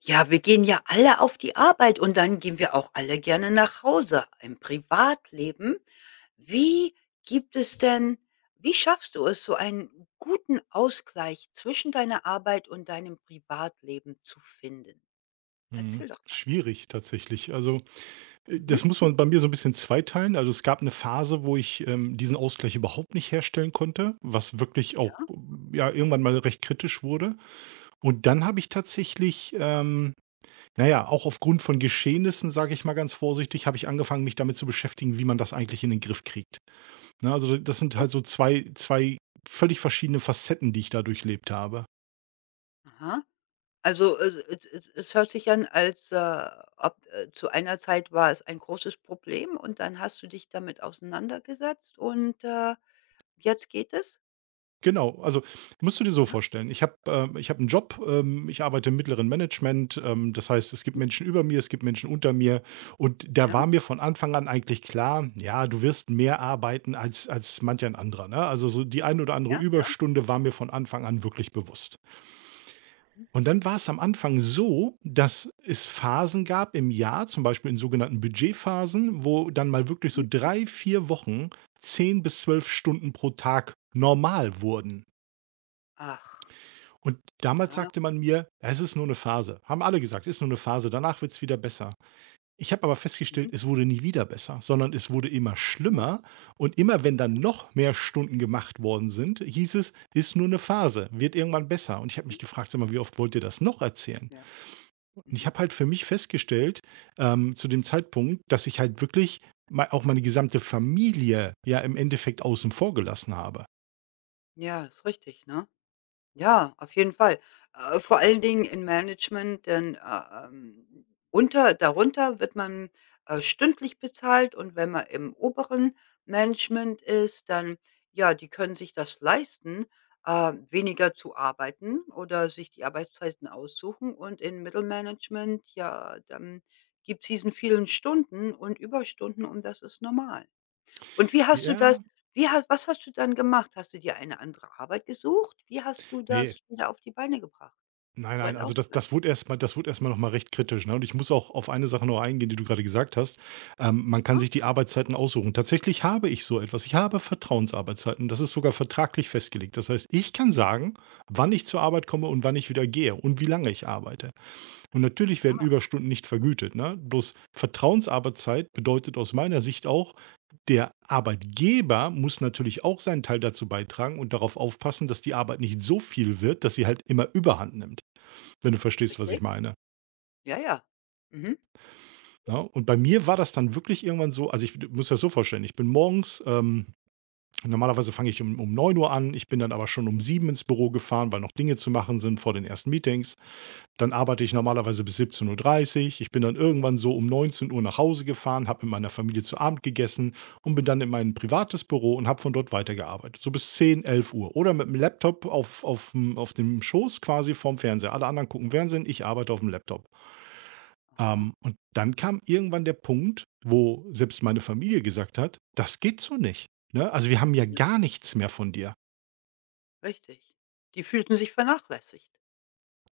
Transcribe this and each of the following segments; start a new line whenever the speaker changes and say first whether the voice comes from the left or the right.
left: Ja, wir gehen ja alle auf die Arbeit und dann gehen wir auch alle gerne nach Hause im Privatleben. Wie gibt es denn wie schaffst du es, so einen guten Ausgleich zwischen deiner Arbeit und deinem Privatleben zu finden?
right: Mhm.
left: Erzähl doch mal.
right: Schwierig tatsächlich. Also,
left: Mhm.
right: das muss man bei mir so ein bisschen zweiteilen. Also, es gab eine Phase, wo ich, diesen Ausgleich überhaupt nicht herstellen konnte, was wirklich auch,
left: Ja,
right: ja, irgendwann mal recht kritisch wurde. Und dann habe ich tatsächlich, na ja, auch aufgrund von Geschehnissen, sage ich mal ganz vorsichtig, habe ich angefangen, mich damit zu beschäftigen, wie man das eigentlich in den Griff kriegt. Ne, also, das sind
left: so.
right: halt so zwei völlig verschiedene Facetten, die ich da durchlebt habe.
left: Aha. Also, es hört sich an, als, ob, zu einer Zeit war es ein großes Problem und dann hast du dich damit auseinandergesetzt und, jetzt geht es?
right: Genau, also musst du dir so
left: Ja,
right: vorstellen, ich habe einen Job, ich arbeite im mittleren Management, das heißt, es gibt
left: mhm,
right: Menschen über mir, es gibt Menschen unter mir, und da
left: ja.
right: war mir von Anfang an eigentlich klar, ja, du wirst mehr arbeiten als manch ein anderer, ne? Also, so die ein oder andere
left: Ja, ja.
right: Überstunde war mir von Anfang an wirklich bewusst.
left: Mhm,
right: Und dann war es am Anfang so, dass es Phasen gab im Jahr, zum Beispiel in sogenannten Budgetphasen, wo dann mal wirklich so
left: mhm.
right: 3, 4 Wochen 10 bis 12 Stunden pro Tag normal wurden.
left: Ach,
right: Und damals
left: ja.
right: sagte man mir: ja, „Es ist nur eine Phase.“ Haben alle gesagt: „Ist nur eine Phase, danach wird es wieder besser.“ Ich habe aber festgestellt,
left: Mhm.
right: es wurde nie wieder besser, sondern es wurde immer
left: Ja,
right: schlimmer, und immer, wenn dann
left: ja.
right: noch mehr Stunden gemacht worden sind, hieß es: „Ist nur eine Phase, wird irgendwann besser.“ Und ich habe
left: Mhm.
right: mich gefragt: „Sag mal, wie oft wollt ihr das noch erzählen?“
left: Ja.
right: Und ich
left: Mhm.
right: habe halt für mich festgestellt, zu dem Zeitpunkt, dass ich halt wirklich mei auch meine gesamte Familie ja im Endeffekt außen vor gelassen habe.
left: Ja, ist richtig, ne? Ja, auf jeden Fall. Vor allen Dingen in Management, denn, unter darunter wird man, stündlich bezahlt und wenn man im oberen Management ist, dann ja, die können sich das leisten, weniger zu arbeiten oder sich die Arbeitszeiten aussuchen und in Mittelmanagement, ja, dann gibt's diesen vielen Stunden und Überstunden und das ist normal. Und wie hast du das
right: Ja,
left: wie ha was hast du dann gemacht? Hast du dir eine andere Arbeit gesucht? Wie hast du
right: ne,
left: das wieder auf die Beine gebracht?
right: Nein,
left: So
right: nein,
left: ein
right: also das
left: Ausgleich,
right: das wurde erst mal noch mal recht kritisch, ne? Und ich muss auch auf eine Sache noch eingehen, die du gerade gesagt hast. Man kann
left: ne?
right: sich die Arbeitszeiten aussuchen. Tatsächlich habe ich so etwas. Ich habe Vertrauensarbeitszeiten. Das ist sogar vertraglich festgelegt. Das heißt, ich kann sagen, wann ich zur Arbeit komme und wann ich wieder gehe und wie lange ich arbeite. Und natürlich werden
left: Aha,
right: Überstunden nicht vergütet, ne? Bloß Vertrauensarbeitszeit bedeutet aus meiner Sicht auch, der Arbeitgeber muss natürlich auch seinen Teil dazu beitragen und darauf aufpassen, dass die Arbeit nicht so viel wird, dass sie halt immer Überhand nimmt, wenn du verstehst, was ich
left: richtig.
right: meine.
left: Ja, ja. Mhm.
right: Ne? Und bei mir war das dann wirklich irgendwann so, also ich muss das so vorstellen, ich bin morgens, normalerweise fange ich um 9 Uhr an, ich bin dann aber schon um 7 ins Büro gefahren, weil noch Dinge zu machen sind vor den ersten Meetings. Dann arbeite ich normalerweise bis siebzehn Uhr dreißig. Ich bin dann irgendwann so um 19 Uhr nach Hause gefahren, habe mit meiner Familie zu Abend gegessen und bin dann in mein privates Büro und habe von dort weitergearbeitet. So bis 10, 11 Uhr. Oder mit dem Laptop auf dem Schoß quasi vorm Fernseher. Alle anderen gucken Fernsehen, ich arbeite auf dem Laptop.
left: Aha,
right: Und dann kam irgendwann der Punkt, wo selbst meine Familie gesagt hat: „Das geht so nicht, ne? Also, wir haben ja
left: ja,
right: gar nichts mehr von dir.“
left: richtig. Die fühlten sich vernachlässigt.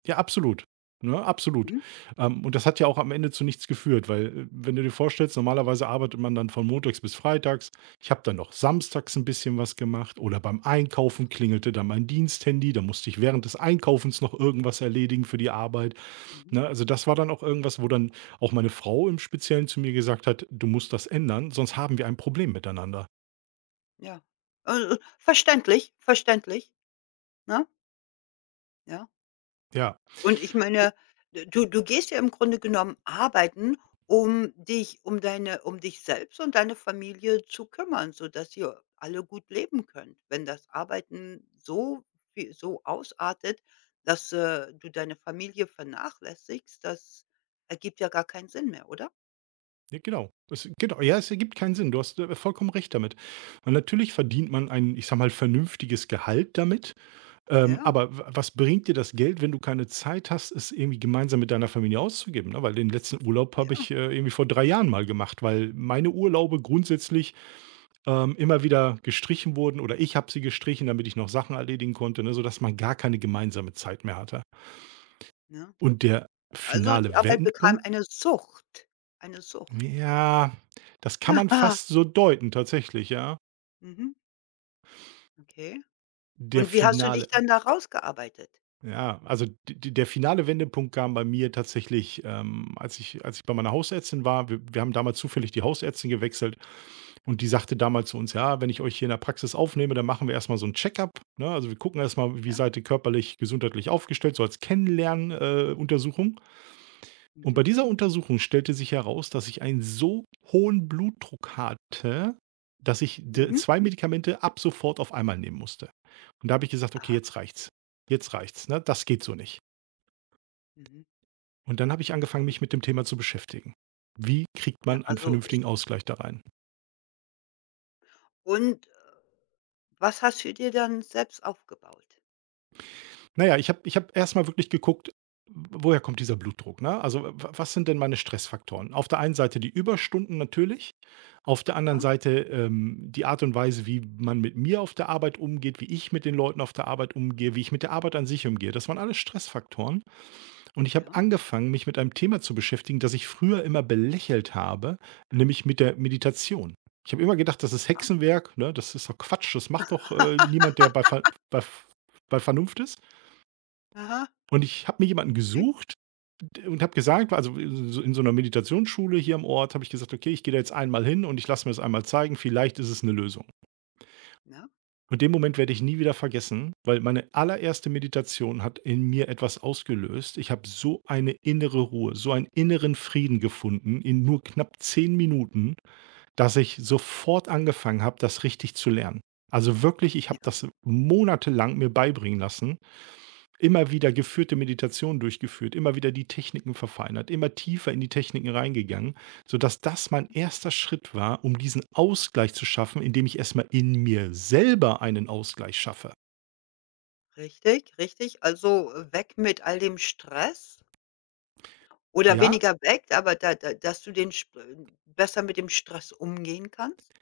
right: Ja, absolut, ne? Absolut.
left: Mhm,
right: Und das hat ja auch am Ende zu nichts geführt, weil, wenn du dir vorstellst, normalerweise arbeitet man dann von montags bis freitags. Ich habe dann noch samstags ein bisschen was gemacht oder beim Einkaufen klingelte dann mein Diensthandy, da musste ich während des Einkaufens noch irgendwas erledigen für die Arbeit.
left: mhm,
right: Ne, also das war dann auch irgendwas, wo dann auch meine Frau im Speziellen zu mir gesagt hat: „Du musst das ändern, sonst haben wir ein Problem miteinander.“
left: ja. Verständlich, verständlich, ne? Ja.
right: Ja,
left: Und ich
right: o
left: meine, du gehst ja im Grunde genommen arbeiten, um dich selbst und deine Familie zu kümmern, sodass ihr alle gut leben könnt. Wenn das Arbeiten so ausartet, dass, du deine Familie vernachlässigst, das ergibt ja gar keinen Sinn mehr, oder?
right: ja genau. Es genau, ja, es ergibt keinen Sinn. Du hast, vollkommen recht damit. Und natürlich verdient man ein, ich sage mal, vernünftiges Gehalt damit,
left: Ja,
right: aber w was bringt dir das Geld, wenn du keine Zeit hast, es irgendwie gemeinsam mit deiner Familie auszugeben, ne? Weil den letzten Urlaub habe
left: ja,
right: ich, irgendwie vor 3 Jahren mal gemacht, weil meine Urlaube grundsätzlich immer wieder gestrichen wurden oder ich habe sie gestrichen, damit ich noch Sachen erledigen konnte, ne, sodass man gar keine gemeinsame Zeit mehr hatte.
left: ne?
right: Und der
left: Also, die
right: finale
left: Arbeit bekam
right: Wendepunkt,
left: eine Sucht, eine Sucht.
right: ja, das kann man
left: Aha,
right: fast so deuten tatsächlich, ja.
left: mhm, okay.
right: Der
left: Und wie hast du dich
right: finale
left: dann da rausgearbeitet?
right: Ja, also d d der finale Wendepunkt kam bei mir tatsächlich, als ich bei meiner Hausärztin war. Wir haben damals zufällig die Hausärztin gewechselt und die sagte damals zu uns: „Ja, wenn ich euch hier in der Praxis aufnehme, dann machen wir erst mal so ein Check-up, ne? Also, wir gucken erst mal, wie
left: Ja,
right: seid ihr körperlich, gesundheitlich aufgestellt, so als Kennenlernuntersuchung. Untersuchung.“ Und bei
left: mhm,
right: dieser Untersuchung stellte sich heraus, dass ich einen so hohen Blutdruck hatte, dass ich d
left: mhm.
right: 2 Medikamente ab sofort auf einmal nehmen musste. Und da habe ich gesagt: „Okay, jetzt
left: Ah,
right: reicht's. Jetzt reicht's, ne? Das geht so nicht.“
left: mhm.
right: Und dann habe ich angefangen, mich mit dem Thema zu beschäftigen. Wie kriegt
left: Ja,
right: man einen
left: also es
right: vernünftigen Ausgleich da rein?
left: und, äh, was hast du dir dann selbst aufgebaut?
right: Naja, ich habe erst mal wirklich geguckt, woher kommt dieser Blutdruck, ne? Also, w was sind denn meine
left: Mhm.
right: Stressfaktoren? Auf der einen Seite die Überstunden natürlich. Auf der anderen
left: Ja,
right: Seite, die Art und Weise, wie man mit mir auf der Arbeit umgeht, wie ich mit den Leuten auf der Arbeit umgehe, wie ich mit der Arbeit an sich umgehe, das waren alles Stressfaktoren. Und ich habe
left: ja,
right: angefangen, mich mit einem Thema zu beschäftigen, das ich früher immer belächelt habe, nämlich mit der Meditation. Ich habe immer gedacht, das ist
left: aha,
right: Hexenwerk, ne? Das ist doch Quatsch, das macht doch niemand, der bei, bei Vernunft ist.
left: aha,
right: Und ich habe mir jemanden
left: okay,
right: gesucht d und habe gesagt, also in so 'ner Meditationsschule hier im Ort habe ich gesagt: „Okay, ich gehe da jetzt einmal hin und ich lasse mir das einmal zeigen, vielleicht ist es eine Lösung.“
left: ja,
right: Und den Moment werde ich nie wieder vergessen, weil meine allererste Meditation hat in mir etwas ausgelöst. Ich habe so eine innere Ruhe, so einen inneren Frieden gefunden in nur knapp 10 Minuten, dass ich sofort angefangen habe, das richtig zu lernen. Also wirklich, ich habe
left: ja,
right: das monatelang mir beibringen lassen, immer wieder geführte Meditationen durchgeführt, immer wieder die Techniken verfeinert, immer tiefer in die Techniken reingegangen, sodass das mein erster Schritt war, um diesen Ausgleich zu schaffen, indem ich erstmal in mir selber einen Ausgleich schaffe.
left: richtig, richtig. Also, weg mit all dem Stress oder
right: Ja,
left: weniger weg, aber da da dass du den sp besser mit dem Stress umgehen kannst.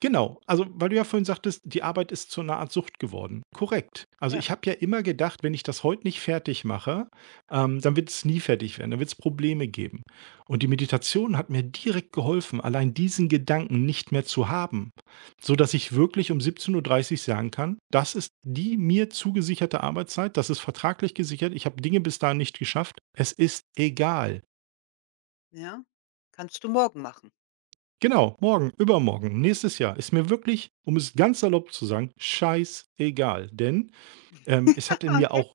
right: Genau, also weil du ja vorhin sagtest, die Arbeit ist zu einer Art Sucht geworden. Korrekt. Also, ich
left: Ja,
right: habe ja immer gedacht, wenn ich das heute nicht fertig mache, dann wird es nie fertig werden, dann wird es Probleme geben. Und die Meditation hat mir direkt geholfen, allein diesen Gedanken nicht mehr zu haben, so dass ich wirklich um 17:30 Uhr sagen kann: „Das ist die mir zugesicherte Arbeitszeit, das ist vertraglich gesichert. Ich habe Dinge bis dahin nicht geschafft. Es ist egal.“
left: ja. Kannst du morgen machen.
right: Genau, morgen, übermorgen, nächstes Jahr ist mir wirklich, um es ganz salopp zu sagen, scheißegal. Denn es hat in
left: Ah,
right: mir
left: okay.
right: auch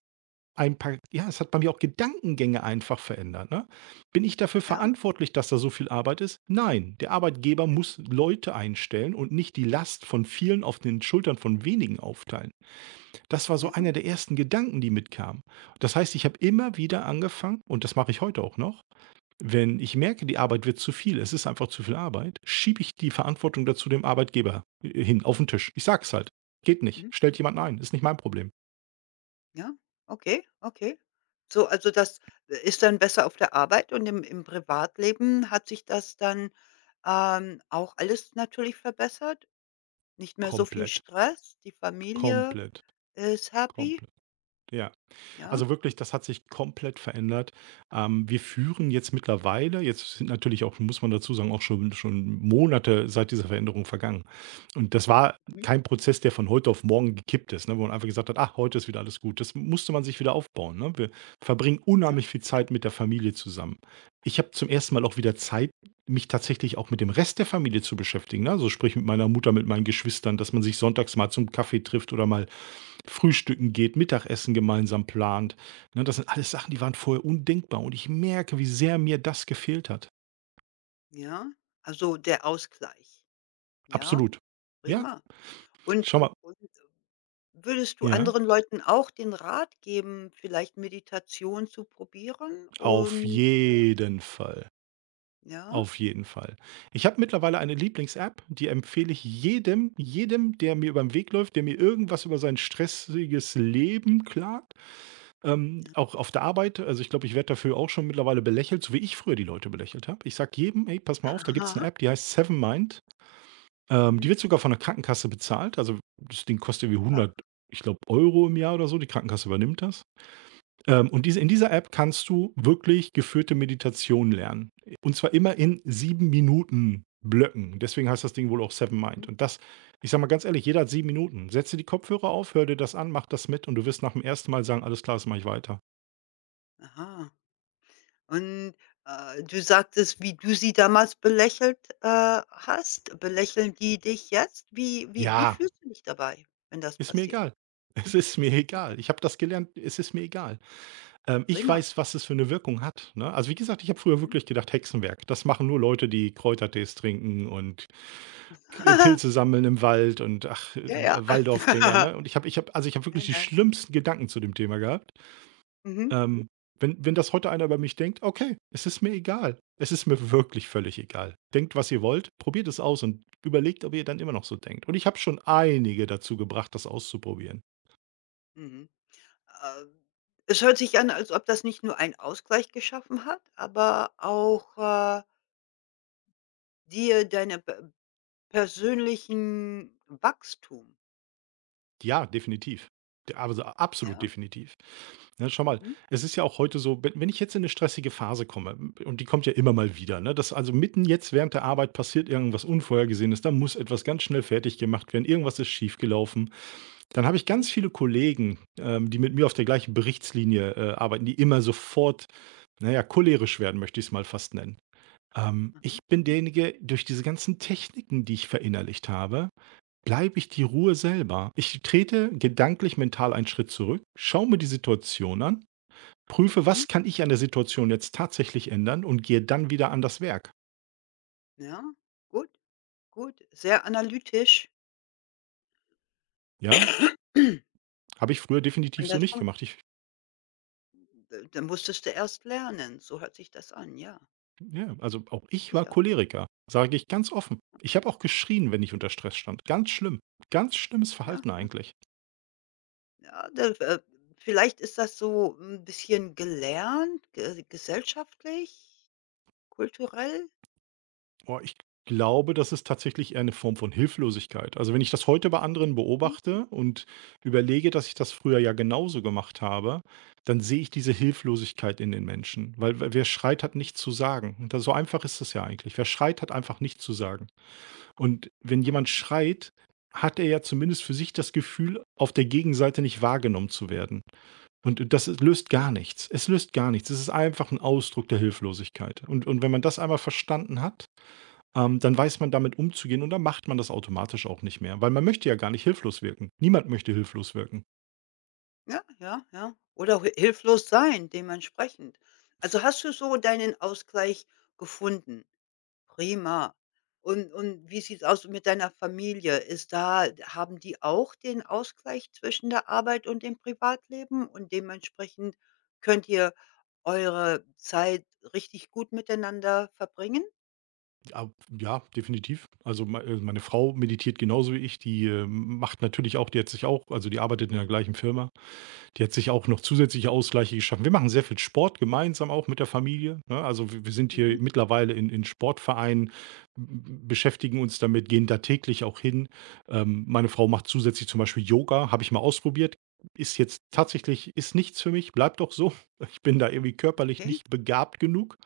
right: ein paar, ja, es hat bei mir auch Gedankengänge einfach verändert. Ne? Bin ich dafür
left: Ja,
right: verantwortlich, dass da so viel Arbeit ist? Nein, der Arbeitgeber
left: mhm,
right: muss Leute einstellen und nicht die Last von vielen auf den Schultern von wenigen aufteilen. Das war so
left: ja,
right: einer der ersten Gedanken, die mitkamen. Das heißt, ich habe immer wieder angefangen, und das mache ich heute auch noch, wenn ich merke, die Arbeit wird zu viel, es ist einfach zu viel Arbeit, schiebe ich die Verantwortung dazu dem Arbeitgeber hin auf den Tisch. Ich sag's halt: „Geht nicht,
left: mhm.
right: stellt jemanden ein, ist nicht mein Problem.“
left: Ja, okay, okay. So, also das ist dann besser auf der Arbeit und im Privatleben hat sich das dann, auch alles natürlich verbessert? Nicht mehr so viel
right: Komplett,
left: Stress, die Familie
right: komplett,
left: ist happy,
right: komplett, ja.
left: ja?
right: Also wirklich, das hat sich komplett verändert. Wir führen jetzt mittlerweile, jetzt sind natürlich auch, muss man dazu sagen, auch schon, schon Monate seit dieser Veränderung vergangen. Und das war
left: Mhm.
right: kein Prozess, der von heute auf morgen gekippt ist, ne, wo man einfach gesagt hat, ach, heute ist wieder alles gut. Das musste man sich wieder aufbauen. Ne? Wir verbringen
left: Ja,
right: unheimlich viel
left: ja,
right: Zeit mit der Familie zusammen. Ich habe zum ersten Mal auch wieder Zeit, mich tatsächlich auch mit dem Rest der Familie zu beschäftigen, ne? Also, sprich mit meiner Mutter, mit meinen Geschwistern, dass man sich sonntags mal zum Kaffee trifft oder mal frühstücken geht, Mittagessen gemeinsam plant. Ne, das sind alles Sachen, die waren vorher undenkbar, und ich merke, wie sehr mir das gefehlt hat.
left: ja. Also, der Ausgleich. Ja,
right: Absolut. Ja,
left: prima. Und
right: schau mal,
left: und würdest du
right: ja,
left: anderen Leuten auch den Rat geben, vielleicht Meditation zu probieren
right: auf
left: und
right: jeden Fall,
left: ja?
right: auf jeden Fall. Ich habe mittlerweile eine Lieblings-App, die empfehle ich jedem, der mir über 'n Weg läuft, der mir irgendwas über sein stressiges Leben klagt.
left: Ja.
right: Auch auf der Arbeit, also ich glaube, ich werde dafür auch schon mittlerweile belächelt, so wie ich früher die Leute belächelt habe. Ich sage jedem: „Ey, pass mal auf, da gibt es eine
left: Aha.
right: App, die heißt Sevenmind." Die
left: Mhm.
right: wird sogar von der Krankenkasse bezahlt. Also, das Ding kostet irgendwie 100,
left: Ach.
right: ich glaube, Euro im Jahr oder so. Die Krankenkasse übernimmt das. Und diese in dieser App kannst du wirklich geführte Meditation lernen. Und zwar immer in 7 Minuten Blöcken. Deswegen heißt das Ding wohl auch Seven Mind.
left: Mhm.
right: Und das Ich sage mal ganz ehrlich, jeder hat 7 Minuten. Setze die Kopfhörer auf, hör dir das an, mach das mit und du wirst nach dem ersten Mal sagen: „Alles klar, das mache ich weiter."
left: Aha. Und, du sagtest, wie du sie damals belächelt, hast. Belächeln die dich jetzt? Wie
right: Ja,
left: fühlst du dich dabei, wenn das
right: ist mir
left: passiert?
right: egal. Es ist mir
left: Okay,
right: egal. Ich habe das gelernt, es ist mir egal. Ich
left: prima.
right: weiß, was es für eine Wirkung hat, ne? Also, wie gesagt, ich habe früher
left: Mhm.
right: wirklich gedacht, Hexenwerk, das machen nur Leute, die Kräutertees trinken und K Pilze sammeln im Wald und, ach,
left: Ja, ja.
right: Waldorfgänger, ne? Und ich habe also, ich habe wirklich
left: Nein,
right: die
left: nein.
right: schlimmsten Gedanken zu dem Thema gehabt.
left: Mhm,
right: Ähm, wenn das heute einer über mich denkt, okay, es ist mir egal. Es ist mir wirklich völlig egal. Denkt, was ihr wollt, probiert es aus und überlegt, ob ihr dann immer noch so denkt. Und ich habe schon einige dazu gebracht, das auszuprobieren.
left: mhm. Ähm, Es hört sich an, als ob das nicht nur einen Ausgleich geschaffen hat, aber auch, dir deine pe persönlichen Wachstum.
right: Ja, definitiv. D aber so absolut
left: Ja?
right: definitiv. Ne, schau mal,
left: Mhm.
right: es ist ja auch heute so, wenn ich jetzt in eine stressige Phase komme, m und die kommt ja immer mal wieder, ne, dass also mitten jetzt während der
left: Ja.
right: Arbeit passiert irgendwas Unvorhergesehenes, da muss etwas ganz schnell fertig gemacht werden, irgendwas ist schiefgelaufen. Dann habe ich
left: Mhm.
right: ganz viele Kollegen, die mit mir auf der gleichen Berichtslinie, arbeiten, die immer sofort, naja ja, cholerisch werden, möchte ich es mal fast nennen. Ähm,
left: Mhm.
right: ich bin derjenige, durch diese ganzen Techniken, die ich verinnerlicht habe, bleibe ich die Ruhe selber. Ich trete gedanklich mental einen Schritt zurück, schaue mir die Situation an, prüfe,
left: Mhm.
right: was kann ich an der Situation jetzt tatsächlich ändern und gehe dann wieder an das Werk.
left: Ja, gut. Gut, sehr analytisch.
right: Ja, habe ich früher definitiv
left: Und
right: so
left: das
right: nicht
left: fun
right: gemacht.
left: da musstest du erst lernen. So hört sich das an, ja,
right: Ja, also auch ich war
left: sicher.
right: Choleriker, sage ich ganz offen. Ich habe auch geschrien, wenn ich unter Stress stand. Ganz schlimm. Ganz schlimmes
left: Ja,
right: Verhalten
left: ja.
right: eigentlich.
left: Ja, da, vielleicht ist das so ein bisschen gelernt, ge gesellschaftlich, kulturell?
right: Boah, ich glaube, das ist tatsächlich eher eine Form von Hilflosigkeit. Also, wenn ich das heute bei anderen
left: Hm,
right: beobachte und überlege, dass ich das früher ja genauso gemacht habe, dann sehe ich diese Hilflosigkeit in den Menschen, weil we wer schreit, hat nichts zu sagen. Und da, so einfach ist es ja eigentlich. Wer schreit, hat einfach nichts zu sagen. Und wenn
left: ja,
right: jemand schreit, hat er ja zumindest für sich das Gefühl, auf der Gegenseite nicht wahrgenommen zu werden. Und löst
left: vielleicht.
right: gar nichts. Es löst gar nichts. Es ist einfach ein Ausdruck der Hilflosigkeit. Und wenn man das einmal verstanden hat, dann weiß man damit umzugehen und dann macht man das automatisch auch nicht mehr, weil man möchte ja gar nicht hilflos wirken. Niemand möchte hilflos wirken.
left: Ja, ja, ja. Oder hi hilflos sein dementsprechend. Also, hast du so deinen Ausgleich gefunden? Prima. Und wie sieht's aus mit deiner Familie? Ist da haben die auch den Ausgleich zwischen der Arbeit und dem Privatleben und dementsprechend könnt ihr eure Zeit richtig gut miteinander verbringen?
right: Ah, ja, definitiv. Also meine Frau meditiert genauso wie ich, die macht natürlich auch, die hat sich auch, also die arbeitet in der gleichen Firma. Die hat sich auch noch zusätzliche Ausgleiche geschaffen. Wir machen sehr viel Sport gemeinsam auch mit der Familie, ne? Also, wir sind
left: Mhm.
right: hier mittlerweile in Sportvereinen, b beschäftigen uns damit, gehen da täglich auch hin. Meine Frau macht zusätzlich zum Beispiel Yoga, habe ich mal ausprobiert. Ist jetzt
left: Ja,
right: tatsächlich, ist nichts für mich, bleibt doch so. Ich bin da irgendwie körperlich
left: okay.
right: nicht begabt genug.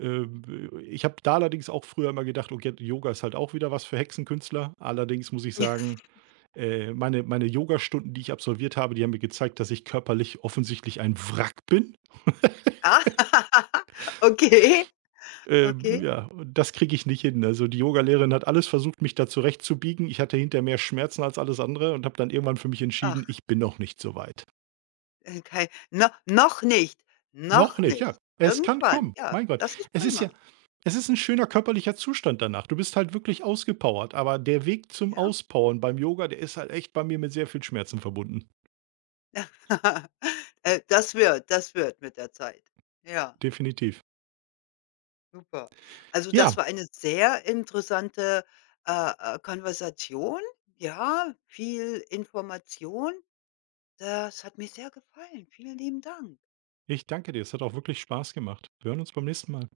right: Ähm, ich habe da allerdings auch früher immer gedacht: „Okay, Yoga ist halt auch wieder was für Hexenkünstler." Allerdings muss ich sagen, meine Yogastunden, die ich absolviert habe, die haben mir gezeigt, dass ich körperlich offensichtlich ein Wrack bin.
left: Ah, okay,
right: Ähm,
left: okay.
right: ja, und das kriege ich nicht hin. Also, die Yogalehrerin hat alles versucht, mich da zurechtzubiegen. Ich hatte hinterher mehr Schmerzen als alles andere und habe dann irgendwann für mich entschieden,
left: Ach,
right: ich bin noch nicht so weit.
left: äh, kei no noch nicht,
right: Noch
left: noch
right: nicht, ja.
left: nicht.
right: Es kann
left: Irgendwann,
right: kommen.
left: ja,
right: Mein Gott.
left: das ist
right: Es ist ja,
left: prima.
right: es ist ein
left: Ja,
right: schöner körperlicher Zustand danach. Du bist halt wirklich ausgepowert, aber der Weg zum
left: ja.
right: Auspowern beim Yoga, der ist halt echt bei mir mit sehr viel Schmerzen verbunden.
left: Das wird mit der Zeit. Ja,
right: Definitiv.
left: super. Also, das
right: Ja.
left: war eine sehr interessante, Konversation. Ja, viel Information. Das hat mir sehr gefallen. Vielen lieben Dank.
right: Ich danke dir. Es hat auch wirklich Spaß gemacht. Wir hören uns beim nächsten Mal.